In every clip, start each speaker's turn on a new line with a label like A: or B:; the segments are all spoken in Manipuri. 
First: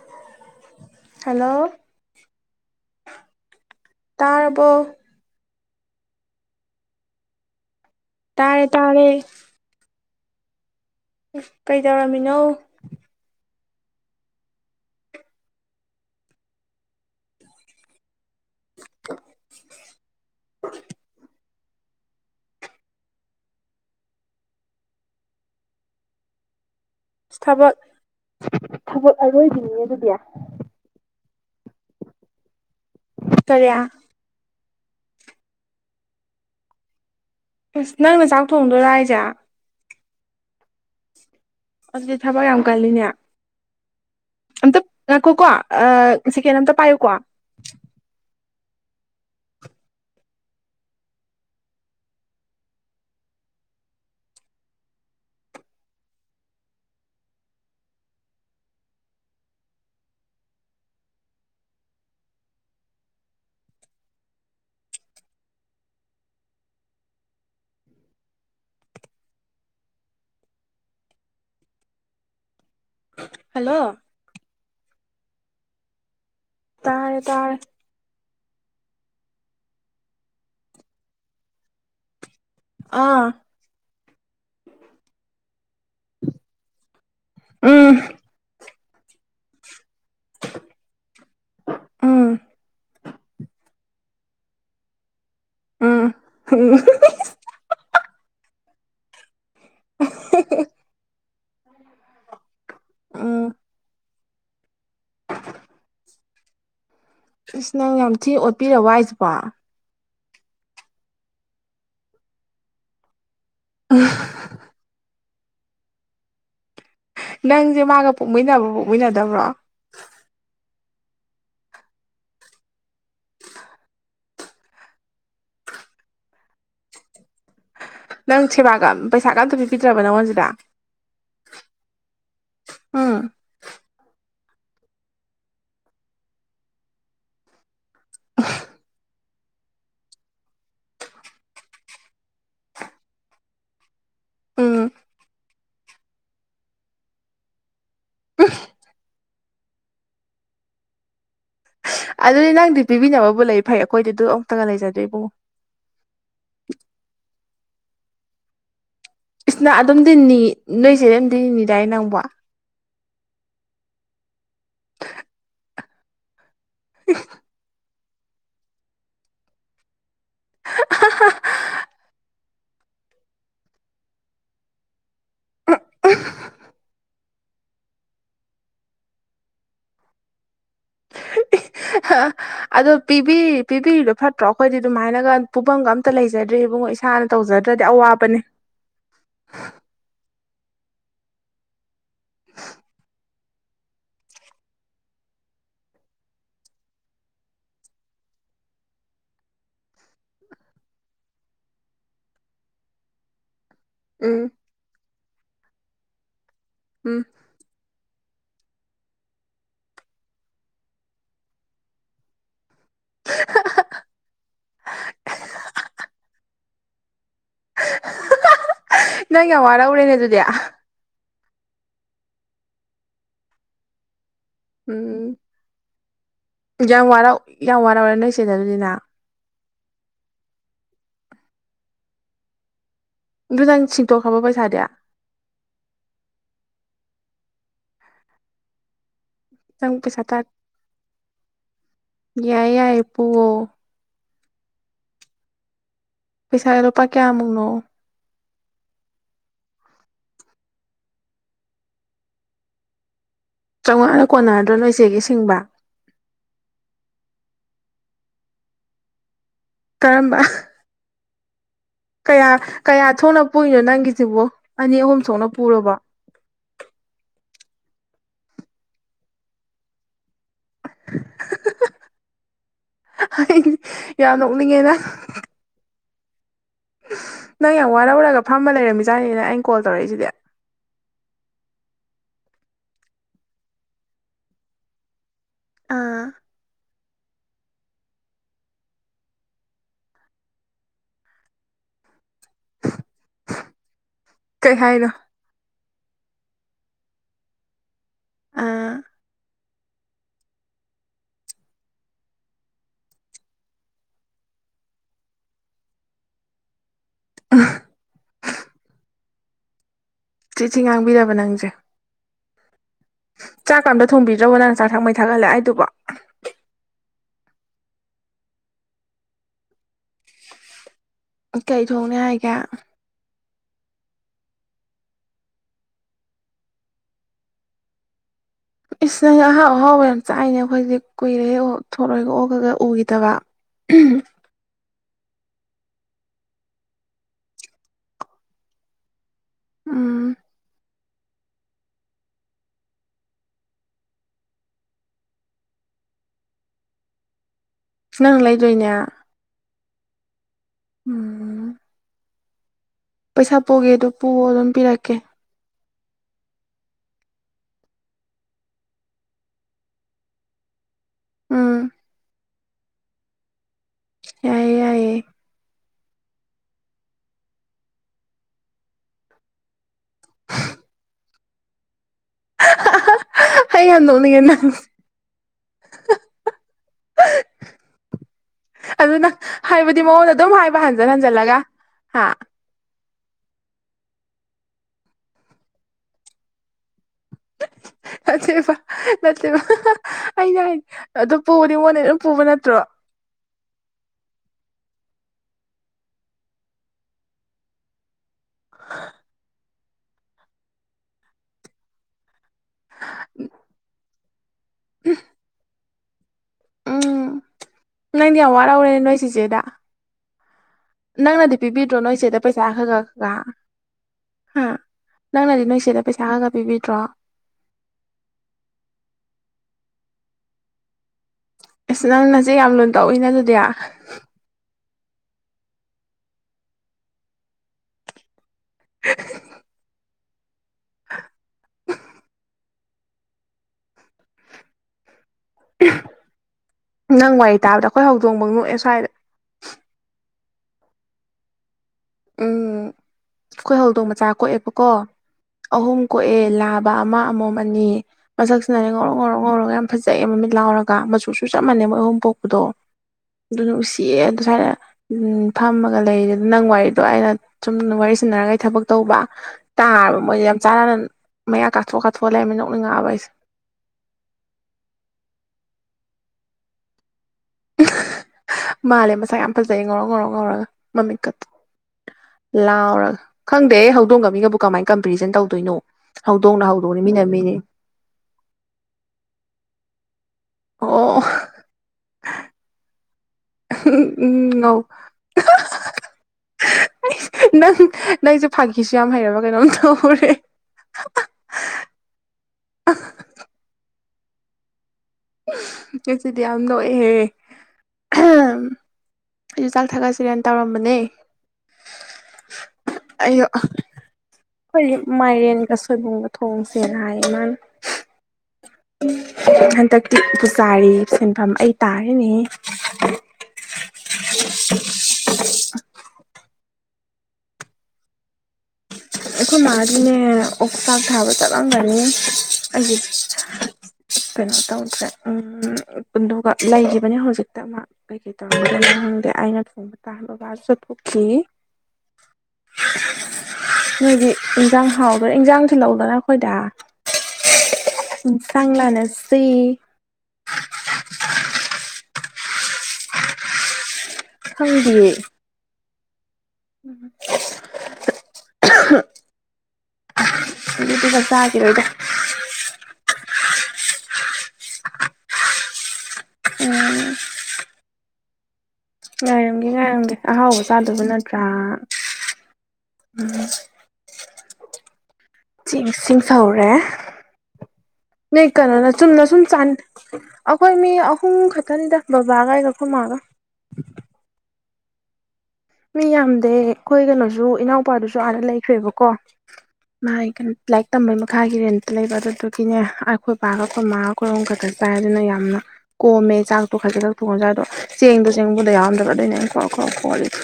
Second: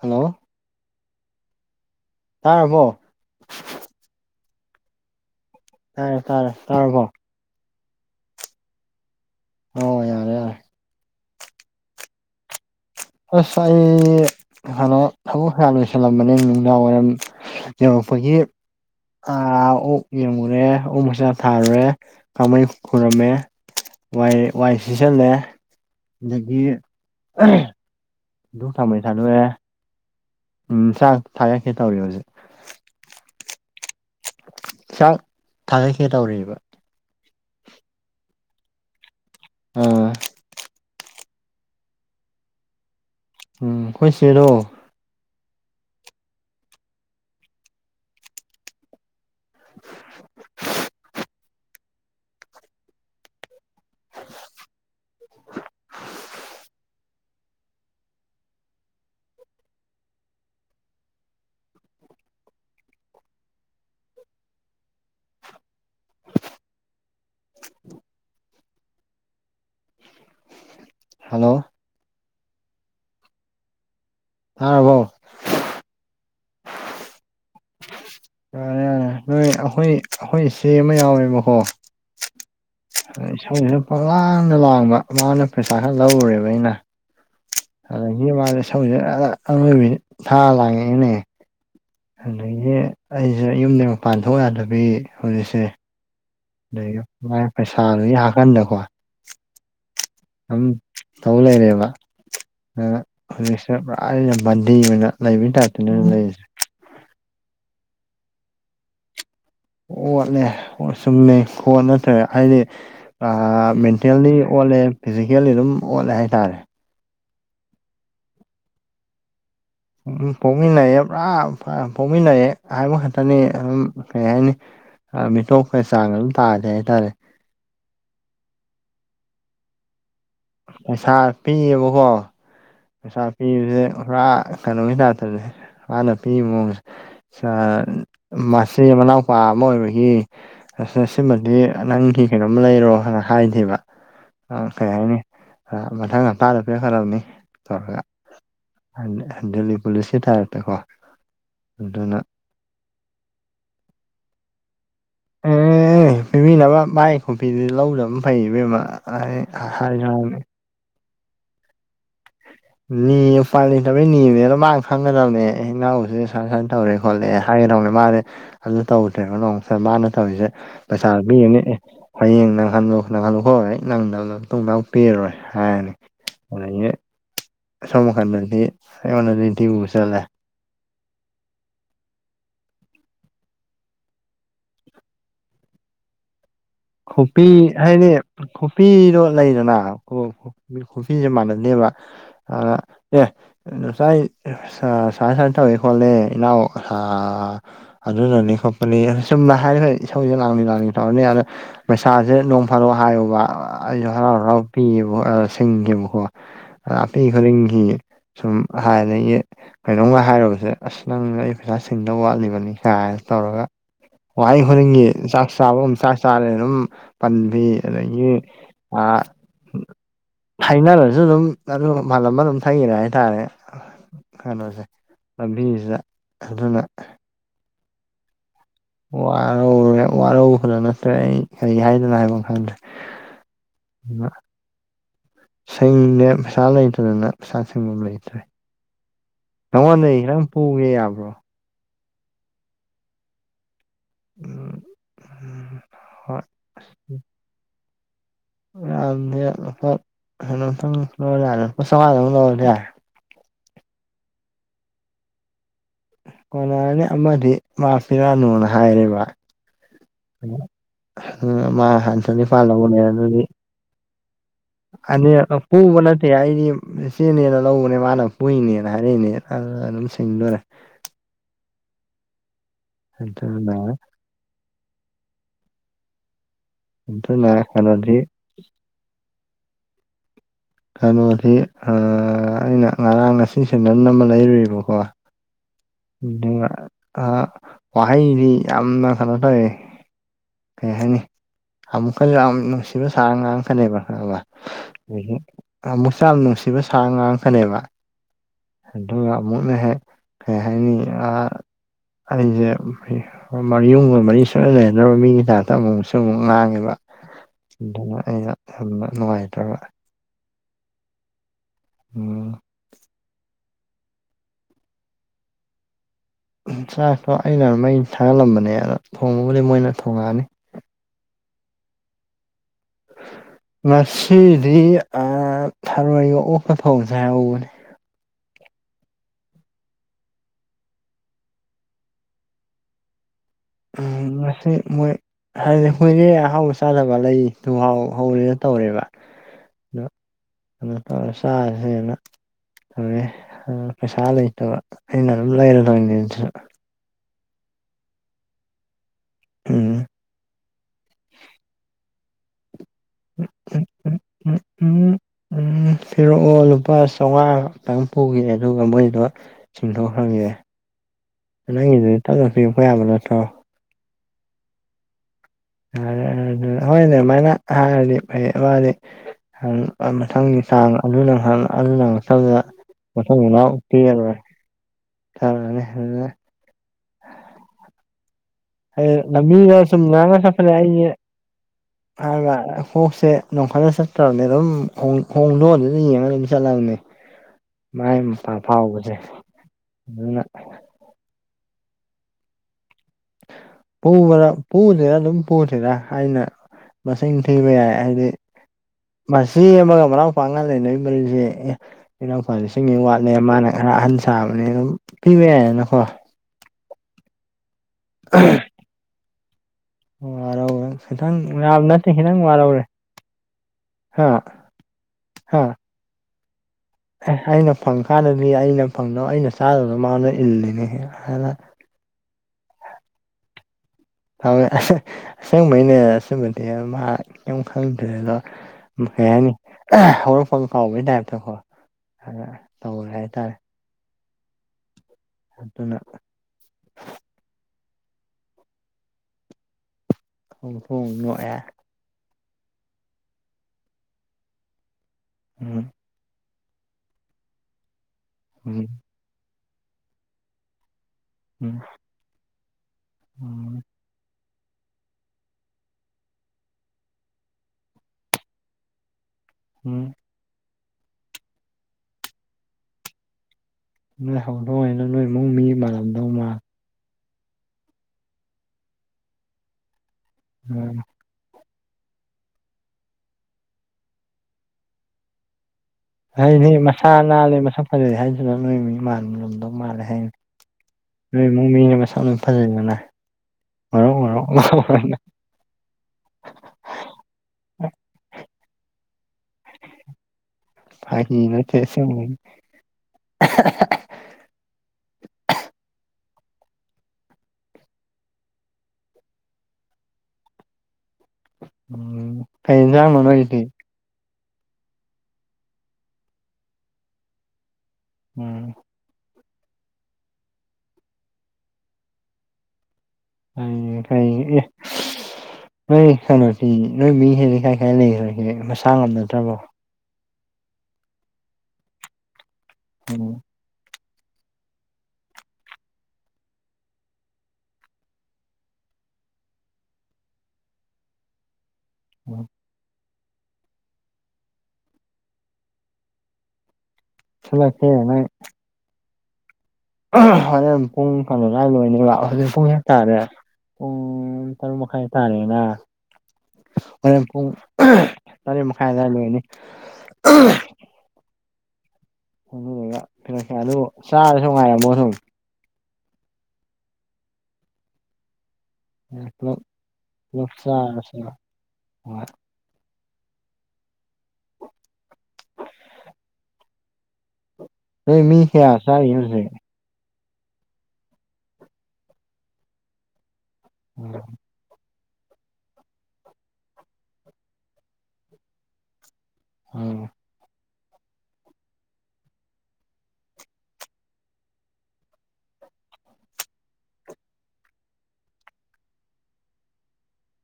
A: ꯍꯜꯂꯣ
B: ꯍꯜꯂꯣ
A: ꯇꯥꯔꯕꯣ
B: ꯇꯥꯔꯕꯣ
A: ꯇꯥꯔꯦ ꯇꯥꯔꯦ ꯇꯥꯔꯕꯣ
B: ꯇꯥꯔꯦ ꯇꯥꯔꯦ
A: ꯑꯣ ꯌꯥ
B: ꯀꯩꯗꯧꯔꯝꯃꯤꯅꯣ
A: ꯑꯁ ꯑꯩ ꯍꯜꯂꯣ ꯐꯃꯨꯡ ꯍꯥ ꯂꯣꯏꯁꯜꯂꯝꯕꯅꯦ ꯅꯨꯡꯗꯥꯡ ꯋꯥꯏꯔꯝ ꯌꯧꯔꯛꯄꯒꯤ ꯑꯥ ꯑꯣꯛ ꯌꯦꯡꯉꯨꯔꯦ ꯑꯣꯛ ꯃꯆꯥꯛ ꯊꯥꯔꯨꯔꯦ ꯀꯥꯡꯃꯩ ꯈꯨꯔꯝꯃꯦ ꯋꯥꯏ ꯋꯥꯏ ꯁꯤꯠꯆꯜꯂꯦ ꯗꯒꯤ
B: ꯊꯕꯛ ꯊꯕꯛ
A: ꯊꯥꯗꯣꯛꯑꯦ
B: ꯑꯔꯣꯏꯕꯤꯅꯤ ꯑꯗꯨꯗꯤ
A: ꯎꯝ ꯆꯥꯛ ꯊꯥꯒꯠꯀꯦ ꯇꯧꯔꯤ ꯍꯧꯖꯤꯛ
B: ꯀꯔꯤꯌꯥ
A: ꯆꯥꯛ ꯊꯥꯒꯠꯀꯦ ꯇꯧꯔꯤꯕ
B: ꯑꯁ ꯅꯪꯅ ꯆꯥꯛ ꯊꯣꯡꯗꯣꯏꯔꯥ ꯍꯥꯏꯖꯦ
A: ꯑꯥ
B: ꯑꯗꯨꯗꯤ ꯊꯕꯛ ꯌꯥꯝ ꯀꯜꯂꯤꯅꯦ
A: ꯎꯝ ꯈꯣꯏ ꯆꯦꯔꯣ
B: ꯑꯝꯇ ꯉꯥꯢꯈꯣꯀꯣ ꯑ ꯁꯦꯀꯦꯟ ꯑꯝꯇ ꯄꯥꯏꯌꯨꯀꯣ
A: [inaudible] [unintelligible] ꯍꯜꯂꯣ
B: ꯍꯜꯂꯣ
A: ꯇꯥꯔꯕꯣ
B: ꯇꯥꯔꯦ ꯇꯥꯔꯦ
A: ꯌꯥꯔꯦ ꯌꯥꯔꯦ ꯅꯣꯏ ꯑꯈꯣꯏ ꯑꯈꯣꯏ ꯏꯆꯦ ꯑꯃ ꯌꯥꯎꯋꯦꯕꯀꯣ
B: ꯑꯥ
A: ꯏꯁꯧꯖꯤꯅ ꯄꯪꯂꯥꯡꯗ ꯂꯥꯡꯕ ꯃꯥꯉꯣꯟꯗꯩ ꯄꯩꯁꯥ ꯈꯔ ꯂꯧꯔꯨꯔꯦꯕ ꯑꯩꯅ
B: ꯎꯝ
A: ꯑꯗꯒꯤ ꯃꯥꯖꯦ ꯁꯧꯁꯦ ꯑꯔ ꯑꯔ ꯑꯔꯣꯏꯕꯤ ꯊꯥꯔ ꯂꯥꯡꯉꯦꯅꯦ
B: ꯎꯝ
A: ꯑꯗꯒꯤ ꯑꯩꯖꯦ ꯌꯨꯝꯗꯩ ꯃꯄꯥꯟ ꯊꯣꯛ ꯌꯥꯗꯕꯤ ꯍꯧꯖꯤꯛꯁꯦ
B: ꯎꯝ ꯎꯝ
A: ꯄꯩꯁꯥꯗꯨꯒꯤ ꯍꯥꯀꯟꯗꯀꯣ ꯑꯗꯨꯝ ꯇꯧ ꯂꯩꯔꯦꯕ ꯑꯗꯨꯅ
B: ꯎꯝ
A: ꯍꯧꯖꯤꯛꯁꯦ ꯄ꯭ꯔꯥ ꯑꯩꯅ ꯕꯟꯗꯦ ꯑꯣꯏꯅ ꯂꯩꯕꯩ ꯇꯥꯢꯞꯇꯅꯤ ꯂꯩꯖꯦ
B: ꯏꯁ ꯅꯪ ꯌꯥꯝ ꯊꯤ ꯑꯣꯠꯄꯤꯔꯕꯣ ꯍꯥꯏꯁꯤꯕꯣ
A: ꯑꯣꯠꯂꯦ ꯑꯣ ꯆꯨꯝꯃꯦ ꯈꯣꯠ ꯅꯠꯇ꯭ꯔꯦ ꯑꯥꯏꯗꯤ ꯑ ꯃꯦꯟꯇꯦꯜꯂꯤ ꯑꯣꯠꯂꯦ ꯐꯤꯖꯤꯀꯦꯜꯂꯤ ꯑꯗꯨꯝ ꯑꯣꯠꯂꯦ ꯍꯥꯏꯇꯥꯔꯦ
B: ꯅꯪꯖꯦ ꯃꯥꯒ ꯄꯣꯛꯃꯤꯟꯅꯕ꯭ꯔꯣ ꯄꯣꯛꯃꯤꯟꯅꯗꯕ꯭ꯔꯣ
A: ꯎꯝ ꯄꯣꯛꯃꯤꯟꯅꯩꯌꯦ ꯄꯨꯔꯥ ꯄꯣꯛꯃꯤꯟꯅꯩꯌꯦ ꯍꯥꯏꯕ ꯈꯇꯅꯤ ꯑꯗꯨꯝ ꯀꯩ ꯍꯥꯏꯅꯤ ꯑ ꯃꯤꯇꯣꯞꯀ ꯆꯥꯡ ꯑꯗꯨꯝ ꯇꯥꯗꯦ ꯍꯥꯏꯇꯥꯔꯦ
B: ꯅꯪ ꯁꯦꯕꯥꯒ ꯄꯩꯁꯥꯒ ꯑꯝꯇ ꯄꯤꯕꯤꯗ꯭ꯔꯕ ꯅꯪꯉꯣꯟꯁꯤꯗ
A: ꯄꯩꯁꯥ ꯄꯤꯌꯦꯕꯀꯣ
B: ꯎꯝ
A: ꯄꯩꯁꯥ ꯄꯤꯕꯖꯦ ꯄꯨꯔꯥ ꯀꯩꯅꯣꯒꯤ ꯇꯥꯢꯞꯇꯅꯦ ꯃꯥꯅ ꯄꯤꯕ ꯃꯑꯣꯡꯖꯦ ꯆ ꯃꯆꯦ ꯃꯅꯥꯎ ꯄꯥ ꯑꯃ ꯑꯣꯏꯕꯒꯤ ꯅꯁꯦ ꯁꯤꯃꯗꯤ ꯅꯪꯒꯤ ꯀꯩꯅꯣꯝꯃ ꯂꯩꯔꯣ ꯍꯥꯅ ꯍꯥꯏꯗꯦꯕ ꯑꯪ
B: ꯎꯝ
A: ꯀꯩ ꯍꯥꯏꯅꯤ ꯃꯊꯪ ꯍꯞꯇꯥꯗ ꯄꯤꯔꯛꯀꯗꯕꯅꯤ ꯇꯧꯒ
B: [unintelligible]
A: ꯗꯦꯂꯤ ꯄꯨꯂꯤꯁꯤ ꯇꯥꯏꯞꯇꯀꯣ ꯑꯗꯨꯅꯤ
B: ꯑꯗꯨꯗꯤ ꯅꯪꯗꯤ ꯄꯤꯕꯤꯅꯕꯕꯨ ꯂꯩ ꯐꯩ ꯑꯩꯈꯣꯏꯗꯤ ꯑꯗꯨ ꯑꯝꯇꯒ ꯂꯩꯖꯗꯦ ꯏꯕꯨꯨꯡꯉꯣ
A: ꯑꯦ ꯄꯤꯕꯤꯅꯕ ꯃꯥꯏ ꯈꯨꯄꯤꯗꯨꯗꯤ ꯂꯧꯗꯕꯝ ꯐꯩ ꯢꯕꯦꯝꯃ ꯍꯥꯏ ꯍ ꯍꯥꯢꯔꯧꯅꯦ
B: ꯅꯣꯢ ꯆꯦꯗ [unintelligible] ꯅꯤꯗꯥꯥꯏ ꯅꯪꯕꯣ
A: ꯅꯤꯌꯦ ꯎꯄꯥꯢꯂꯩꯇꯕꯩ ꯅꯤꯕꯅꯦ ꯑꯗꯣ ꯃꯥꯥꯅ ꯈꯪꯒꯗꯕꯅꯦ ꯏꯅꯥꯎꯁꯤ ꯁꯥꯏꯟ ꯁꯥꯢꯟ ꯇꯧꯔꯦ ꯈꯣꯠꯂꯦ ꯍꯥꯏꯒꯗꯧꯅꯦ ꯃꯥꯗꯤ ꯑꯗꯨ ꯇꯧꯗ꯭ꯔꯦꯀꯣ ꯅꯣꯡ ꯁꯥ ꯃꯥꯅ ꯇꯧꯔꯤꯖꯦ ꯄꯩꯁꯥ ꯄꯤꯒꯅꯤ ꯑꯦ ꯍꯌꯦꯡ ꯅꯪꯍꯟꯂꯣ ꯅꯪꯍꯜꯂꯨꯀꯣ ꯍꯦꯛ ꯅꯪꯗꯕꯗ ꯃꯇꯨꯡ ꯅꯥꯎ ꯄꯤꯔꯔꯣꯏ ꯍꯥꯏꯔꯅꯤ ꯑꯗꯒꯤ ꯑꯁꯣꯝ ꯅꯥꯀꯟꯗꯗꯤ ꯑꯩꯉꯣꯟꯗꯗꯤ ꯗ꯭ꯌꯨ ꯆꯠꯂꯦ
B: [unintelligible] ꯑꯗꯣ ꯄꯤꯕꯤꯔꯤ ꯄꯤꯕꯤꯔꯤꯗꯣ ꯐꯠꯇ꯭ꯔꯣ ꯑꯈꯣꯏꯗꯤ ꯑꯗꯨꯃꯥꯏꯅꯒ ꯄꯨꯕꯝꯒ ꯑꯝꯇ ꯂꯩꯖꯗ꯭ꯔꯦ ꯏꯕꯨꯡꯉꯣ ꯏꯁꯥꯅ
A: ꯈꯨꯄꯤ
B: ꯇꯧꯖꯗ꯭ꯔꯗꯤ
A: ꯍꯥꯏꯗꯤ
B: ꯑꯋꯥꯕꯅꯦ
A: ꯈꯨꯄꯤꯗꯣ ꯂꯩꯗꯅ ꯈꯨꯄꯤꯖꯦ ꯃꯥꯟꯅꯗꯦꯕ ꯑ ꯑꯦ ꯅꯆꯥꯏ ꯁ ꯁꯥꯢ ꯁꯥꯢ ꯇꯧꯋꯦ ꯈꯣꯠꯂꯦ ꯏꯅꯥꯎ ꯑ ꯑꯗꯨꯅꯅꯤ ꯈꯣꯠꯄꯅꯤ ꯆꯨꯝꯅ ꯍꯥꯏꯔꯒ ꯏꯁꯧꯖꯦ ꯂꯥꯡꯂꯤ ꯂꯥꯡꯂꯤ ꯇꯧꯔꯅꯤ ꯑꯗ ꯄꯩꯁꯥꯖꯦ ꯅꯣꯡ ꯐꯥꯗꯣꯛ ꯍꯥꯏꯌꯣꯕ ꯑꯩꯖꯨ ꯍꯔꯥꯎ
B: ꯎꯝ
A: ꯍꯔꯥꯎ ꯄꯤꯌꯦꯕ ꯑ ꯁꯤꯡꯒꯦꯕꯀꯣ ꯑ
B: ꯎꯝ
A: ꯑꯄꯤ ꯈꯨꯗꯤꯡꯒꯤ ꯁꯨꯝ ꯍꯥꯟꯅꯗꯒꯤ ꯀꯩꯅꯣꯝꯒ ꯍꯥꯏꯔꯨꯕꯁꯦ ꯑꯁ ꯅꯪ ꯑꯩ ꯄꯩꯁꯥ ꯁꯤꯡꯗꯧ ꯋꯥꯠꯂꯤꯕꯅꯤ ꯀꯥꯏꯅ ꯇꯧꯔꯒ ꯋꯥꯍꯩ ꯈꯨꯗꯤꯡꯒꯤ ꯆꯥꯛ ꯆꯥꯕꯝ ꯆꯥꯛ ꯆꯥꯔꯦ ꯑꯗꯨꯝ ꯄꯟꯕꯤ ꯑꯗꯒꯤ ꯑꯥ
B: ꯅꯪ ꯌꯥꯝ ꯋꯥꯔꯧꯔꯦꯅꯦ ꯑꯗꯨꯗꯤ
A: ꯍꯥꯏꯅꯔꯁꯨ ꯑꯗꯨꯝ ꯑꯗꯨꯒ ꯃꯜꯂꯝꯃ ꯑꯗꯨꯝ ꯊꯩꯒ꯭ꯔꯦ ꯍꯥꯏꯇꯥꯔꯦ ꯀꯩꯅꯣꯁꯦ
B: ꯎꯝ
A: ꯂꯝꯕꯤꯖꯤꯗ ꯑꯗꯨꯅ
B: ꯌꯥꯝ ꯋꯥꯔꯧ ꯌꯥꯝ ꯋꯥꯔꯧꯔꯦ ꯅꯣꯏ ꯆꯦꯗ ꯑꯗꯨꯗꯤ ꯅꯪ
A: ꯋꯥꯔꯧꯔꯦ ꯋꯥꯔꯧꯕ ꯈꯛꯇ ꯅꯠꯇ꯭ꯔꯦ ꯑꯩ ꯀꯔꯤ ꯍꯥꯏꯗꯣꯏꯅꯣ ꯍꯥꯏꯕꯝ ꯈꯪꯗ꯭ꯔꯦ
B: ꯑꯗꯣ ꯅꯪ
A: ꯑꯗꯨꯅ
B: ꯁꯤꯟꯇꯣꯛꯈꯕꯣ ꯄꯩꯁꯥꯗꯤ
A: ꯁꯤꯡꯗꯦ ꯄꯩꯁꯥ ꯂꯩꯇꯗꯅ ꯄꯩꯁꯥ ꯁꯤꯡꯕꯝ ꯂꯩꯇ꯭ꯔꯦ
B: ꯅꯪ
A: ꯅꯉꯣꯟꯗꯩ
B: ꯄꯩꯁꯥ
A: ꯈꯔ
B: ꯇꯥ
A: ꯄꯨꯒꯦ ꯌꯥꯕ꯭ꯔꯣ
B: ꯌꯥꯏꯌꯦ ꯌꯥꯏꯌꯦ ꯄꯨꯋꯣ
A: [unintelligible]
B: ꯄꯩꯁꯥ ꯂꯨꯄꯥ ꯀꯌꯥꯃꯨꯛꯅꯣ
A: ꯌꯥꯝꯗꯦ ꯂꯨꯄꯥ ꯀꯩꯅꯣꯝꯇꯪ ꯂꯧꯔ ꯌꯥꯔꯦ ꯂꯨꯄꯥ ꯆꯧꯉꯥꯇꯪ ꯂꯧꯔꯗꯤ ꯌꯥꯔꯦ
B: ꯆꯧꯉꯥꯅ ꯀꯣꯟꯅꯔꯗ꯭ꯔꯣ ꯅꯣꯏꯆꯦꯒꯤ ꯁꯤꯡꯕ
A: ꯀꯣꯟꯅꯥꯔꯅꯤ ꯑꯃꯗꯤ ꯃꯥ ꯄꯤꯔꯛꯑꯅꯨꯅ ꯍꯥꯏꯔꯦꯕ
B: ꯀꯔꯝꯕ
A: ꯈꯪ ꯑꯃꯥ
B: ꯀꯌꯥ ꯀꯌꯥ ꯊꯣꯛꯅ ꯄꯨꯏꯅꯣ ꯅꯪꯒꯤꯁꯤꯕꯣ
A: ꯑꯅꯤꯔꯛ ꯄꯨꯕ ꯅꯠ ꯑꯦ ꯑꯩꯗꯤ ꯏꯆꯦꯅꯦꯅ ꯂꯧꯕꯅꯦ ꯃꯥꯅ ꯄꯨꯏꯅꯦꯅ ꯍꯥꯏꯔꯛꯏꯅꯦ ꯑꯗꯨꯅ ꯑꯗꯨꯝ ꯁꯤꯡꯗꯣꯔꯦ
B: ꯑꯩꯒꯤ
A: ꯑꯗꯨꯅ
B: ꯌꯥꯝ ꯅꯣꯛꯅꯤꯡꯉꯦꯗ
A: ꯑꯗꯨꯅ
B: ꯅꯪ ꯌꯥꯝ
A: ꯀꯩꯅꯣꯗꯤ
B: ꯋꯥꯔꯧꯔꯒ ꯐꯝꯃ ꯂꯩꯔꯝꯃꯤꯖꯥꯅꯤꯅꯦ ꯑꯩꯅ ꯀꯣꯜ ꯇꯧꯔꯛꯏꯁꯤꯗꯤ
A: ꯀꯩꯅꯣꯗꯤ ꯑꯩꯅ ꯉꯔꯥꯡ ꯉꯁꯤ ꯁꯦꯗꯟ ꯑꯃ ꯂꯩꯔꯨꯏꯕꯀꯣ ꯑ ꯋꯥꯍꯩꯗꯤ ꯌꯥꯝꯅ ꯀꯩꯅꯣ ꯇꯧꯥꯋꯦ ꯀꯩ ꯍꯥꯏꯅꯤ ꯑꯃꯨꯛꯀꯁꯨ ꯌꯥꯝ ꯅꯨꯡꯁꯤꯕ ꯁꯥꯔ ꯉꯥꯡꯉꯛꯀꯅꯦꯕ
B: ꯀꯩ ꯍꯥꯏꯅꯣ
A: ꯑꯃꯨꯛꯁꯨ ꯌꯥꯝ ꯅꯨꯡꯁꯤꯕ ꯁꯥ ꯉꯥꯡꯉꯛꯀꯅꯦꯕ ꯑꯗꯨꯒ ꯑꯃꯨꯛꯅ ꯍꯦꯛ ꯑꯗꯩ ꯑ ꯑꯩꯁꯦ ꯌꯨꯝꯒ ꯃꯔꯤ ꯁꯨꯛꯂꯩ ꯂꯩꯅꯗꯕꯩ ꯃꯤꯒꯤ ꯇꯥꯏꯞꯇ ꯑꯃꯨꯛꯁꯨ ꯑꯃꯨꯛ ꯉꯥꯡꯉꯦꯕ ꯑꯗꯨꯒ ꯑꯩꯅ ꯌꯝꯅ ꯅꯨꯉꯥꯏꯇ꯭ꯔꯕ
B: ꯊꯤ ꯊꯤ ꯉꯥꯡꯕꯤꯔꯕ ꯅꯪꯁꯦ
A: ꯎꯝ
B: ꯆꯥꯛꯀ ꯑꯝꯇ ꯊꯣꯡꯕꯤꯗ꯭ꯔꯕꯣ ꯅꯪꯅ ꯆꯥꯛ ꯃꯩ ꯊꯥꯒꯠꯍꯜꯂꯦ ꯍꯥꯏꯗꯨꯕꯨ
A: ꯆꯥꯛꯇꯣ ꯑꯩꯅ ꯃꯩ ꯊꯥꯡꯒꯜꯂꯝꯕꯅꯦ ꯑꯗ ꯊꯣꯡꯉꯕꯨꯗꯤ ꯃꯣꯏꯅ ꯊꯣꯡꯉꯛꯑꯅꯤ
B: ꯀꯩ ꯊꯣꯡꯅꯤ ꯍꯥꯏꯒꯦ
A: ꯉꯁꯤꯗꯤ ꯑꯥ ꯊꯥꯔꯣꯏꯒ ꯑꯣꯛꯀ ꯊꯣꯡꯁꯦ ꯍꯥꯏꯍꯧꯕꯅꯦ
B: ꯏꯁ ꯅꯪꯗꯤ ꯑꯍꯥꯎ ꯑꯍꯥꯎꯕ ꯌꯥꯝ ꯆꯥꯛꯏꯅꯦ ꯑꯩꯈꯣꯏꯁꯦ ꯀꯨꯏꯔꯦ ꯊꯔꯣꯏ ꯑꯣꯛ ꯀ ꯎꯈꯤꯗꯕ
A: ꯎꯝ ꯉꯁꯤ ꯃꯣꯏ ꯍꯥꯏꯗꯤ ꯑꯩꯈꯣꯏꯗꯤ ꯑꯍꯥꯎ ꯆꯥꯗꯕ ꯂꯩ ꯇꯨꯍꯥꯎ ꯍꯧꯔꯦꯗꯣ ꯇꯧꯔꯦꯕ ꯑꯗꯣ
B: ꯎꯝ
A: ꯀꯩꯅꯣ ꯇꯧꯔ ꯆꯔꯁꯦꯅ ꯍꯦ ꯄꯩꯁꯥ ꯂꯩꯇꯕ ꯑꯩꯅ ꯑꯗꯨꯝ ꯂꯩꯔ ꯇꯧꯅꯤ ꯑꯗꯨꯁꯨ
B: ꯅꯪ ꯂꯩꯗꯣꯏꯅꯦ
A: ꯎꯝ
B: ꯎꯝ ꯄꯩꯁꯥ
A: ꯎꯝ
B: ꯄꯨꯒꯦꯗꯣ
A: ꯎꯝ
B: ꯄꯨꯋꯣ
A: ꯎꯝ
B: ꯑꯗꯨꯝ ꯄꯤꯔꯛꯀꯦ
A: ꯎꯝ ꯎꯝ ꯄꯤꯔꯛꯑꯣ ꯂꯨꯄꯥ ꯆꯥꯝꯃꯉꯥ ꯈꯛꯇꯪ ꯄꯨꯒꯦ ꯑꯗꯨꯒ ꯃꯣꯏꯗꯣ ꯆꯤꯡꯊꯣꯛꯈ꯭ꯔꯒꯦ
B: ꯎꯝ
A: ꯅꯪꯒꯤꯗꯨꯗꯤ ꯇꯞꯅ ꯄꯤꯔꯛꯄ ꯌꯥꯕ ꯅꯠꯇ꯭ꯔꯣ
B: ꯌꯥꯏꯌꯦ ꯌꯥꯏꯌꯦ
A: ꯌꯥꯔꯦ ꯌꯥꯔꯦ ꯍꯣꯏꯅꯦ ꯑꯗꯨꯃꯥꯏꯅ ꯍꯥꯏꯔꯗꯤ ꯐꯩ ꯃꯥꯗꯤ ꯃꯊꯪꯒꯤ ꯇꯥꯡ ꯑꯗꯨ ꯅꯪꯍꯟ ꯑꯗꯨ ꯅꯪ ꯃꯊꯪꯗ ꯃꯇꯨꯡ ꯃꯅꯥꯎ
B: ꯑꯩ ꯌꯥꯝ
A: ꯄꯤꯔꯔꯣꯏ
B: ꯅꯣꯛꯅꯤꯡꯉꯦ ꯅꯪ
A: ꯊꯥꯔꯛꯅꯤ ꯑꯗꯨꯅ ꯑꯩ
B: ꯑꯗꯨꯅ
A: ꯂꯝꯕꯤꯗ
B: ꯍꯥꯏꯕꯗꯤ
A: ꯁꯨꯝ
B: ꯃꯉꯣꯟꯗ
A: ꯉꯥꯡꯅ
B: ꯑꯗꯨꯝ
A: ꯆꯠꯄꯅꯦ
B: ꯍꯥꯏꯕ
A: ꯑꯩꯖꯤ
B: ꯍꯟꯖꯤꯟ ꯍꯟꯖꯤꯜꯂꯒ ꯍꯥ
A: ꯑꯗꯨꯒ ꯀꯣꯛꯁꯦ ꯅꯣꯟꯈꯠꯂ ꯆꯠꯇ꯭ꯔꯕꯅꯦ ꯑꯗꯨꯝ ꯈꯣꯡ ꯈꯣꯡꯗꯣꯟꯖꯤꯗ ꯌꯦꯡꯉꯥ ꯑꯗꯨꯝ ꯆꯠꯂꯕꯅꯦ ꯃꯥꯏ ꯃꯄꯥ
B: ꯅꯠꯇꯦꯕ
A: ꯐꯥꯎꯕꯁꯦ
B: ꯅꯠꯇꯦꯕ ꯍꯥꯍꯥ
A: ꯑꯗꯨꯅ
B: ꯑꯩꯩꯅ ꯍꯥꯏꯗꯤ ꯑꯗꯨ ꯄꯨꯕꯗꯤ ꯃꯉꯣꯟꯗꯩ ꯑꯗꯨꯝ ꯄꯨꯕ ꯅꯠꯇ꯭ꯔꯣ
A: ꯄꯨꯕꯥꯔꯥ ꯄꯨꯗꯦꯗ ꯑꯗꯨꯝ ꯄꯨꯗꯦꯗ ꯑꯩꯅ ꯃꯁꯤꯡ ꯊꯤꯕ ꯌꯥꯏ ꯍꯥꯏꯗꯤ ꯃꯆꯦ ꯑꯃꯒ ꯃꯅꯥꯎꯄꯥ ꯑꯃꯒ ꯂꯩꯅꯔꯤꯕ ꯃꯔꯤꯖꯦ ꯑꯦ ꯏꯅꯥꯎꯄꯥꯖꯦ ꯁꯤꯡꯒꯩ ꯋꯥꯠꯂꯦ ꯃꯥꯅ ꯈꯔ ꯑꯍꯟ ꯁꯥꯕꯅꯦ ꯑꯗꯨꯝ ꯄꯤꯕ ꯌꯥꯏꯌꯦꯅꯀꯣ
B: ꯎꯝ ꯅꯪꯗꯤ ꯌꯥꯝ ꯋꯥꯔꯧꯔꯦ ꯅꯣꯏ ꯆꯤꯆꯦꯗ
A: ꯋꯥꯔꯧꯔꯦ ꯈꯤꯇꯪ
B: ꯅꯪꯅꯗꯤ
A: ꯌꯥꯝ
B: ꯄꯤꯕꯤꯗ꯭ꯔꯣ
A: ꯅꯠꯇꯦ
B: ꯅꯣꯏꯆꯦꯗ
A: ꯈꯤꯇꯪ
B: ꯄꯩꯁꯥ
A: ꯋꯥꯔꯧꯔꯦ
B: ꯈꯥꯒ ꯈꯥꯒ ꯍꯥ
A: ꯍꯥ
B: ꯅꯪꯅꯗꯤ ꯅꯣꯏꯆꯦꯗ ꯄꯩꯁꯥ ꯈꯔꯒ ꯄꯤꯕꯤꯗ꯭ꯔꯣ
A: ꯑꯦ ꯑꯩꯅ ꯐꯪ ꯀꯥꯟꯗꯗꯤ ꯑꯩꯅ ꯐꯪꯗꯧ ꯑꯩꯅ ꯆꯥꯗꯧꯕ ꯃꯥꯉꯣꯟꯗ ꯏꯜꯂꯤꯅꯦꯍꯦ ꯑꯩꯅ
B: ꯏꯁ ꯅꯪ ꯅꯆꯦ ꯌꯥꯝ ꯂꯨꯅ ꯇꯧꯏꯅ ꯑꯗꯨꯗꯤ
A: ꯇꯧꯋꯦ ꯑꯁꯦꯡꯕꯩꯅꯦ ꯑꯁꯦꯡꯕꯗꯤ ꯃꯥ ꯀꯩꯌꯤꯝ ꯈꯪꯗ꯭ꯔꯦ ꯑꯗꯣ ꯀꯩ ꯍꯥꯏꯅꯤ [unintelligible] ꯍꯧꯔꯛꯐꯝ ꯀꯥꯎꯕꯩ ꯇꯥꯏꯞꯇꯀꯣ ꯇꯧꯋꯦ ꯍꯥꯏꯇꯥꯔꯦ ꯑꯗꯨꯅ
B: [unintelligible] ꯅꯪ ꯋꯥꯔꯤ ꯇꯥꯕꯗ ꯑꯩꯈꯣꯏ ꯍꯧꯗꯣꯡꯕꯣꯛ ꯅꯣꯛꯑꯦ ꯁ꯭ꯋꯥꯏꯗ
A: ꯍꯣꯡꯅ ꯍꯣꯡ ꯅꯣꯛꯑꯦ
B: ꯎꯝ ꯑꯩꯈꯣꯏ ꯍꯧꯗꯣꯡ ꯃꯆꯥ ꯀꯣꯛꯑꯦꯕꯀꯣ
A: ꯎꯝ
B: ꯑꯍꯨꯝ ꯀꯣꯛꯑꯦ ꯂꯥ ꯕ ꯑꯃ ꯑꯃꯣꯝ ꯑꯅꯤ ꯃꯁꯛꯁꯤꯅꯅꯦ
A: ꯎꯝ
B: ꯉꯧꯔꯣꯛ ꯉꯧꯔꯣꯛ ꯉꯧꯔꯒ ꯌꯥꯝ ꯐꯖꯩꯌꯦ ꯃꯃꯤꯠ ꯂꯥꯎꯔꯒ ꯃꯆꯨꯁꯨ ꯆꯞ
A: ꯎꯝ
B: ꯃꯥꯟꯅꯩ ꯃꯣꯏ ꯑꯍꯨꯝ ꯄꯣꯛꯄꯗꯣ ꯑꯗꯨ
A: ꯎꯝ
B: ꯅꯨꯡꯁꯤ ꯇꯦ ꯑꯗꯨ ꯁꯨꯃꯥꯏꯅ ꯐꯝꯃꯒ ꯂꯩ ꯅꯪ ꯋꯥꯔꯤ ꯑꯗꯣ ꯑꯩꯅ ꯁꯨꯝ ꯋꯥꯔꯤ ꯁꯟꯅꯔꯒ ꯑꯩ ꯊꯕꯛ ꯇꯧꯕ
A: ꯎꯝ
B: ꯇꯥꯔꯕ ꯃꯣꯏꯖꯦ ꯌꯥꯝ ꯆꯥꯟꯅꯅ ꯃꯌꯥ ꯀꯥꯊꯣꯛ ꯀꯥꯊꯣꯛꯑ ꯂꯩꯔꯝꯃꯦ ꯅꯣꯛꯅꯤꯡꯉꯛꯕ ꯑꯩꯁꯦ
A: ꯅꯣꯏ ꯍꯧꯗꯣꯡꯒꯩꯅ ꯅꯣꯏ ꯏꯃꯨꯡ ꯃꯤ ꯃꯥꯟꯂꯝꯗꯧ ꯃꯥꯜ
B: ꯃꯥꯜꯂꯦ ꯃꯁꯛ ꯌꯥꯝ ꯐꯖꯩ ꯉꯧꯔꯣꯛ ꯉꯧꯔꯣꯛ ꯉꯧꯔꯒ
A: ꯎꯝ
B: ꯃꯃꯤꯠꯀꯗꯣ ꯂꯥꯎꯔꯒ ꯈꯪꯗꯦꯍꯦ ꯍꯧꯗꯣꯡꯒ ꯃꯤꯒꯕꯨ ꯀꯃꯥꯏꯅ ꯀꯝꯄꯦꯔꯤꯖꯟ ꯇꯧꯗꯣꯏꯅꯣ ꯍꯧꯗꯣꯡꯅ
A: ꯍꯥꯏꯗꯤ
B: ꯍꯧꯗꯣꯡꯅꯤ
A: ꯃꯁꯥ
B: ꯃꯤꯅ ꯃꯤꯅꯤ
A: ꯅꯥꯜꯂꯦ ꯃꯁꯛ ꯐꯖꯩ ꯍꯥꯏꯖꯤꯅ ꯅꯣꯏ ꯃꯤ ꯃꯥꯟꯂꯝꯗꯧ ꯃꯥꯜꯂꯦ ꯍꯥꯏꯅꯤ
B: ꯑꯣ
A: ꯅꯣꯏ ꯏꯃꯨꯡ ꯃꯤꯅ ꯃꯁꯛ ꯂꯣꯏ ꯐꯖꯩꯗꯅ
B: [unintelligible]
A: ꯉꯧꯔꯣꯛ ꯉꯧꯔꯣꯛ
B: ꯎꯝ ꯉꯧ
A: ꯂꯥꯎꯔꯒ
B: [unintelligible] ꯑꯩꯁ ꯅꯪ ꯅꯪꯁꯨ ꯐꯥꯒꯤꯁꯨ ꯌꯥꯝ ꯍꯩꯔꯕ ꯀꯩꯅꯣꯝ ꯇꯧꯔꯦ
A: ꯐꯥꯒꯤ ꯅꯠꯇꯦ ꯑꯁꯦꯡꯕꯩ [unintelligible]
B: [unintelligible] ꯉꯥꯁꯤꯗꯤ ꯌꯥꯝ ꯅꯣꯛꯑꯦꯍꯦ ꯑꯍꯝ ꯑꯩꯖꯨ ꯆꯥꯛ ꯊꯥꯒꯠꯁꯤꯔꯅ ꯇꯧꯔꯝꯕꯅꯦ
A: ꯎꯝ ꯀꯩ ꯏꯟꯖꯥꯡꯅꯣ
B: ꯑꯩꯌꯣ
A: ꯅꯣꯏꯗꯤ
B: ꯑꯈꯣꯏꯗꯤ ꯃꯥꯏꯔꯦꯟꯒ ꯁꯣꯏꯕꯨꯝꯒ ꯊꯣꯡꯁꯦꯅ ꯍꯥꯏꯌꯦ ꯏꯃꯥꯅ
A: ꯎꯝ
B: ꯍꯟꯗꯛꯇꯤ ꯄꯨꯆꯥꯥꯔꯤ ꯁꯤꯟꯐꯝ ꯑꯩ ꯇꯥꯔꯦꯅꯦꯍꯦ
A: ꯐꯩꯌꯦ ꯐꯩꯌꯦ ꯑꯦ ꯅꯣꯏ ꯀꯩꯅꯣꯗꯤ ꯅꯣꯏ ꯃꯤꯈꯩꯗꯤ ꯀꯥꯏ ꯀꯥꯏ ꯂꯩꯈ꯭ꯔꯒꯦ ꯃꯁꯛ
B: ꯑꯈꯣꯏ ꯃꯥꯥꯗꯤꯅꯦ ꯑꯣ ꯆꯥꯛ ꯊꯥꯕ ꯆꯠꯂꯝꯒꯅꯤ ꯑꯩꯗꯤ
A: ꯎꯝ
B: ꯀꯩꯅꯣ ꯇꯧꯗ꯭ꯔꯦ ꯎꯝ ꯑꯗꯨꯒ ꯂꯩꯈꯤꯕꯅꯦ ꯍꯧꯖꯤꯛꯇ ꯃꯥ ꯀꯩꯀꯩ ꯇꯧꯔꯝꯗꯣꯏꯅꯣ ꯉꯪꯗꯦ ꯑꯩꯅ ꯊꯣꯡꯕ ꯇꯥꯏ ꯕꯥꯕꯥꯖꯨ ꯆꯠꯊꯣꯛꯈꯤ
A: ꯋꯥ
B: ꯅꯣꯏꯗꯤ ꯏꯟꯖꯥꯡ ꯍꯥꯎꯕ꯭ꯔ ꯏꯟꯖꯥꯡ ꯊꯤꯜꯂꯛ ꯎꯗꯅ ꯑꯩꯈꯣꯏꯗ
A: ꯊꯤꯜꯂꯛꯀꯦ ꯅꯣꯏ
B: ꯖꯥꯡ ꯂꯥꯟꯅꯁꯤ
A: [unintelligible] ꯍꯣꯔꯦꯟ ꯄꯨꯡ ꯀꯩꯅꯣ ꯑꯗꯥꯏ ꯂꯣꯏꯅꯤꯕ ꯍꯧꯖꯤꯛ ꯄꯨꯡ ꯀꯌꯥ ꯇꯥꯥꯔꯦ ꯄꯨꯡ ꯎꯝ ꯇꯔꯨꯛ ꯃꯈꯥꯏ
B: ꯈꯪꯗꯤꯌꯦ
A: ꯇꯥꯔꯦꯅ ꯍꯣꯔꯦꯟ ꯄꯨꯡ ꯇꯔꯦꯠ ꯃꯈꯥꯏ ꯑꯗꯨꯋꯥꯏ ꯂꯣꯏꯅꯤ [unintelligible]
B: ꯑꯗꯨꯗꯤ ꯆꯥꯛ ꯆꯥꯒꯤꯔꯣꯏꯗ
A: ꯑꯗꯨꯗꯨꯒ ꯈꯔꯈꯤꯗꯣ ꯆꯥꯔꯁꯨ ꯉꯥꯏꯔꯝꯃꯣ ꯑꯗꯨꯝ
B: ꯎꯝ
A: ꯄꯨꯂꯞ
B: ꯉꯥꯏꯔꯝꯒꯦ ꯉꯥꯏꯔꯝꯒꯦ
A: ꯄꯨꯂꯞ
B: ꯑꯍꯥꯎꯕ ꯆꯥꯗꯧꯕ
A: ꯆꯥꯔꯁꯦꯕ
B: ꯅꯠꯇ꯭ꯔꯥ
A: ꯍꯣꯏ
B: ꯎꯝ ꯆꯤꯡ ꯏꯆꯤꯡ ꯁꯧꯔꯦ
A: ꯃꯤ
B: ꯅꯣꯏ
A: ꯀꯌꯥ
B: ꯀꯩꯅꯣꯅꯥ
A: ꯆꯥꯔꯤ
B: ꯆꯨꯝꯅ ꯁꯨꯝ
A: ꯍꯧꯖꯤꯛ
B: ꯆꯥꯟ ꯑꯈꯣꯏ ꯃꯤ ꯑꯍꯨꯝ ꯈꯛꯇꯅꯤꯗ ꯕꯕꯥꯒ ꯑꯩꯒ ꯑꯈꯣꯏ ꯃꯥꯒ
A: ꯎꯝ
B: ꯃꯤ ꯌꯥꯝꯗꯦ ꯈꯣꯏ ꯀꯩꯅꯣꯖꯨ ꯏꯅꯥꯎꯄꯥꯗꯨꯁꯨ ꯑꯥꯗ ꯂꯩꯈ꯭ꯔꯦꯕꯀꯣ ꯃꯥꯥꯏ ꯂꯥꯏꯔꯤꯛ ꯇꯝꯕꯩ ꯃꯈꯥꯒꯤ ꯔꯦꯟꯇ ꯂꯩꯕ ꯑꯗꯨꯗꯨꯒꯤꯅꯦ ꯑꯩꯈꯣꯏ ꯕꯥꯒ ꯈꯣꯏ ꯃꯥꯥꯒ ꯈꯣꯏ ꯑꯍꯨꯝ ꯈꯛꯇ ꯆꯥꯏ ꯑꯗꯨꯅ ꯌꯥꯝꯅ ꯀꯣꯝꯃꯦ ꯆꯥꯛꯇꯨ ꯈꯖꯤꯛ ꯈꯛ ꯊꯣꯡ ꯉꯒꯗꯣ ꯆꯦꯡꯗꯣ ꯆꯦꯡꯕꯨꯗ ꯌꯥꯎꯔꯝꯗ꯭ꯔꯕ ꯑꯗꯨꯢꯅꯦ ꯑꯩꯅ ꯈꯔꯣ ꯈꯔꯣ ꯈꯣꯠꯂꯤꯗꯣ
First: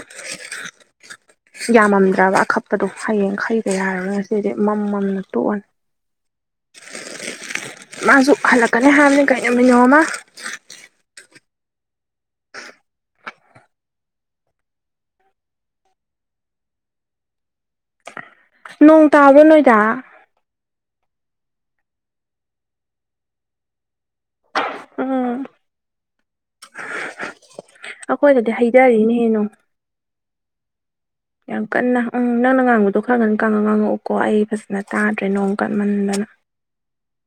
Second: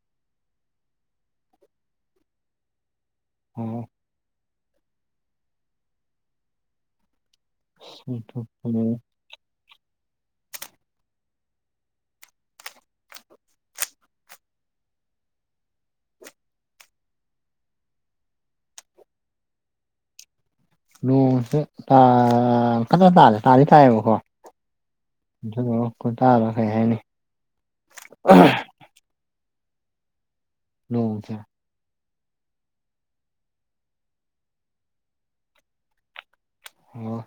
B: ꯌꯥꯝꯃꯝꯗ꯭ꯔꯕ ꯑꯀꯞꯄꯗꯣ ꯍꯌꯦꯡ ꯈꯩꯗ ꯌꯥꯔꯔꯣꯢ ꯁꯤꯗꯤ ꯃꯝ ꯃꯝ ꯇꯣꯛꯑꯅꯤ [unintelligible] ꯃꯥꯁꯨ ꯍꯜꯂꯛꯀꯅꯤ ꯍꯥꯢꯕꯅꯤ ꯀꯩ ꯅꯨꯃꯤꯠ ꯅꯣꯝꯃ ꯅꯣꯡ ꯇꯥꯕ꯭ꯔꯣ ꯅꯣꯢꯗ
A: ꯅꯣꯡꯁꯦ ꯇꯥ ꯈꯛꯇ ꯇꯥꯗꯦ ꯇꯥꯗꯤ ꯇꯥꯢꯌꯦꯕꯀꯣ
B: ꯎꯝ
A: ꯑꯗꯨ ꯈꯨꯇꯥꯕ ꯀꯩ ꯍꯥꯢꯅꯤ
B: ꯌꯥꯔꯤꯅꯤ ꯑꯩꯅꯣ
A: ꯅꯣꯡꯁꯦ
B: ꯌꯥꯝ ꯀꯟꯅ ꯎꯝ ꯅꯪꯅ ꯉꯥꯡꯕꯗꯣ ꯈꯔꯀꯟꯅ ꯉꯥꯡꯉꯛꯎꯀꯣ ꯑꯩ ꯐꯖꯅ ꯇꯥꯗ꯭ꯔꯦ ꯅꯣꯡ ꯀꯟꯃꯟꯗꯅ
A: ꯑꯣ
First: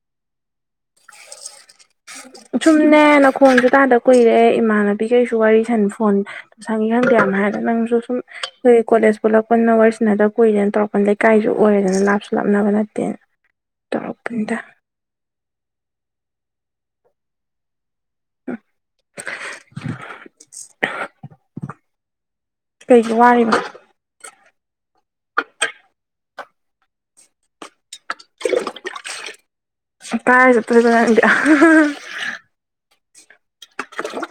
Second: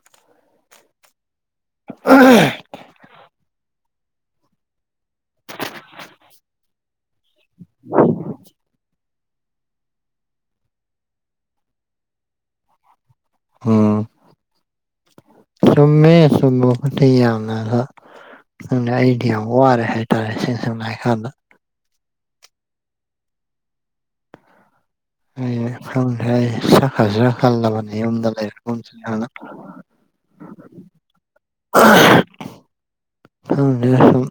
B: ꯖꯨꯝꯅꯦ ꯅꯈꯣꯟꯖꯨ ꯇꯥꯗ ꯀꯨꯢꯔꯦ ꯏꯃꯥꯟꯅꯕꯤ ꯄꯤ ꯀꯩꯁꯨ ꯋꯥꯔꯤ ꯁꯟ ꯐꯣꯟ ꯁꯟꯉꯦꯡ ꯀꯌꯥꯝ ꯍꯥꯢꯗꯨ ꯅꯪꯖꯨ ꯁꯨꯝ ꯅꯣꯢ ꯀꯣꯂꯦꯖ ꯄꯨꯂꯛꯄꯨꯅ ꯋꯥꯔꯤꯁꯟꯗ ꯀꯨꯢꯔꯦꯅ ꯇꯧꯔꯛꯄ ꯂꯩꯀꯥꯢꯖꯨ ꯑꯣꯢꯔꯦꯗꯅ ꯂꯥꯞꯁꯨ ꯂꯞꯅꯕ ꯅꯠꯇꯦꯅ
A: ꯑꯣ
B: ꯇꯧꯔꯛꯄꯅꯤꯗ
A: ꯆꯨꯝꯃꯦ ꯆꯨꯝꯕꯕꯨꯗꯤ ꯌꯥꯝꯅ ꯑ ꯈꯪꯗꯦ ꯑꯩꯗꯤ ꯌꯥꯝ ꯋꯥꯔꯦ ꯍꯥꯢꯇꯥꯔꯦ ꯁꯤ ꯑꯁꯦꯡꯕ ꯍꯥꯢ ꯀꯥꯟꯗ
B: ꯀꯩꯒꯤ ꯋꯥꯔꯤꯕ
A: ꯑꯩ ꯈꯪꯗꯦ [unintelligible] ꯐꯖꯅ ꯍꯜꯂꯕꯅꯤ ꯌꯝꯗ ꯂꯩ [unintelligible]
B: ꯀꯗꯥꯢ ꯆꯠꯇꯨꯢꯕ ꯅꯪꯗꯤ ꯑꯍ ꯍ ꯍ
A: ꯈꯪꯗꯦꯗ ꯁꯨꯝ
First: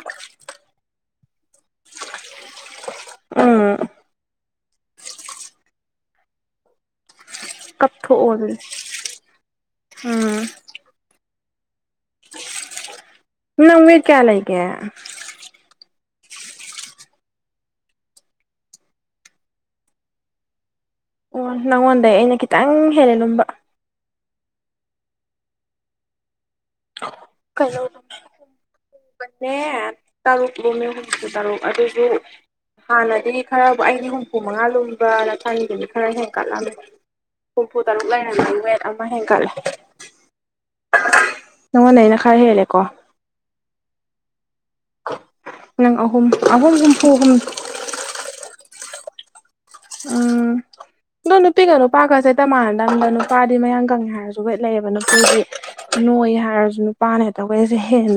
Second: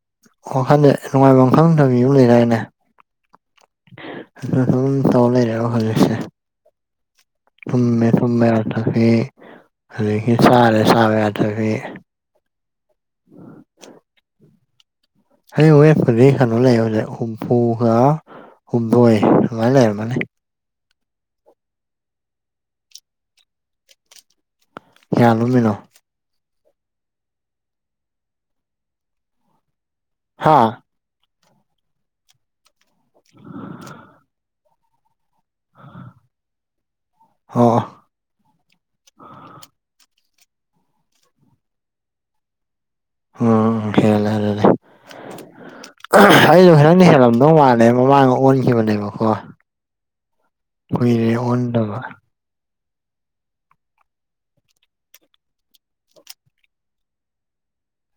A: ꯋꯥꯈꯜꯗ ꯅꯨꯡꯉꯥꯢꯕꯝ ꯈꯪꯗꯕꯤ ꯑꯃ ꯂꯩꯗꯥꯢꯅꯦ
B: ꯎꯝ
A: ꯑꯗꯨ ꯑꯗꯨꯝ ꯇꯧ ꯂꯩꯔꯕ ꯍꯧꯖꯤꯛꯁꯦ ꯇꯨꯝꯃꯦ
B: ꯀꯞꯊꯣꯛꯑꯣ
A: ꯇꯨꯝꯕ
B: ꯑꯗꯨꯗꯤ
A: ꯌꯥꯗꯕꯤ ꯑꯗꯒꯤ
B: ꯎꯝ
A: ꯆꯥꯔꯦ ꯆꯥꯕ ꯌꯥꯗꯕꯤ [inaudible]
B: ꯅꯪ ꯋꯦꯠ ꯀꯌꯥ ꯂꯩꯒꯦ
A: ꯑꯩ ꯋꯦꯠꯄꯨꯗꯤ ꯀꯩꯅꯣ ꯂꯩꯕꯅꯦ ꯍꯨꯝꯐꯨꯒ ꯍꯨꯝꯗꯣꯢ ꯑꯗꯨꯃꯥꯢ ꯂꯩꯔꯝꯒꯅꯤ
B: ꯑꯣ ꯅꯪꯉꯣꯟꯗꯩ ꯑꯩꯅ ꯈꯤꯇꯪ ꯍꯦꯜꯂꯦ ꯂꯨꯝꯕ
A: ꯀꯌꯥ ꯂꯨꯝꯃꯤꯅꯣ
B: ꯀꯩꯅꯧ ꯑꯅꯦ ꯇꯔꯨꯛ
A: ꯍꯥ
B: ꯂꯨꯝꯃꯦ ꯍꯧ ꯍꯨꯝꯐꯨ ꯇꯔꯨꯛ ꯑꯗꯨꯁꯨ ꯍꯥꯟꯅꯗꯤ ꯈꯔꯕꯨ ꯑꯩꯗꯤ ꯍꯨꯝꯐꯨ ꯃꯉꯥ ꯂꯨꯝ ꯨꯑ ꯅꯊꯟꯒꯤꯗꯨꯅꯤ ꯈꯔ ꯍꯦꯟꯀꯠꯂꯝꯃꯦ ꯍꯨꯝꯐꯨ
A: ꯑꯣ ꯑꯣ
B: ꯇꯔꯨꯛ ꯂꯩꯔꯝꯃꯦ ꯋꯦꯠ ꯑꯃ ꯍꯦꯟꯒꯠꯂꯦ ꯅꯪꯉꯣꯟꯗꯩ ꯑꯩꯅ ꯈꯔ ꯍꯦꯜꯂꯦꯀꯣ
A: ꯎꯝ ꯍꯦꯜꯂꯦ ꯑꯗꯨꯗꯤ
B: ꯅꯪ ꯑꯍꯨꯝ
A: ꯑꯩꯅ
B: ꯑꯍꯨꯝ
A: ꯅꯪꯅ
B: ꯍꯨꯝꯐꯨ ꯍꯨꯝ
A: ꯍꯦꯜꯂꯝꯗꯧ ꯃꯥꯜ ꯑꯦ ꯃꯃꯥꯡꯗ ꯑꯣꯟꯈꯤꯕꯅꯦꯕꯀꯣ
B: ꯎꯝ
A: ꯀꯨꯏꯔꯦ
B: ꯑꯗꯣ ꯅꯨꯄꯤꯒ
A: ꯑꯣꯟꯗꯕ
B: ꯅꯨꯄꯥꯒꯖꯦ ꯆꯞ ꯃꯥꯟꯅꯗꯕꯅꯤꯗ ꯅꯨꯄꯥꯗꯤ ꯃꯌꯥꯡ ꯀꯪꯉꯦ ꯍꯥꯢꯔꯖꯨ ꯋꯦꯠ ꯂꯩꯌꯦꯕ ꯅꯨꯄꯤꯗꯤ ꯅꯣꯢ ꯍꯥꯢꯔꯖꯨ ꯅꯨꯄꯥꯅ ꯍꯦꯛꯇ ꯋꯦꯠꯁꯦ ꯍꯦꯟꯕ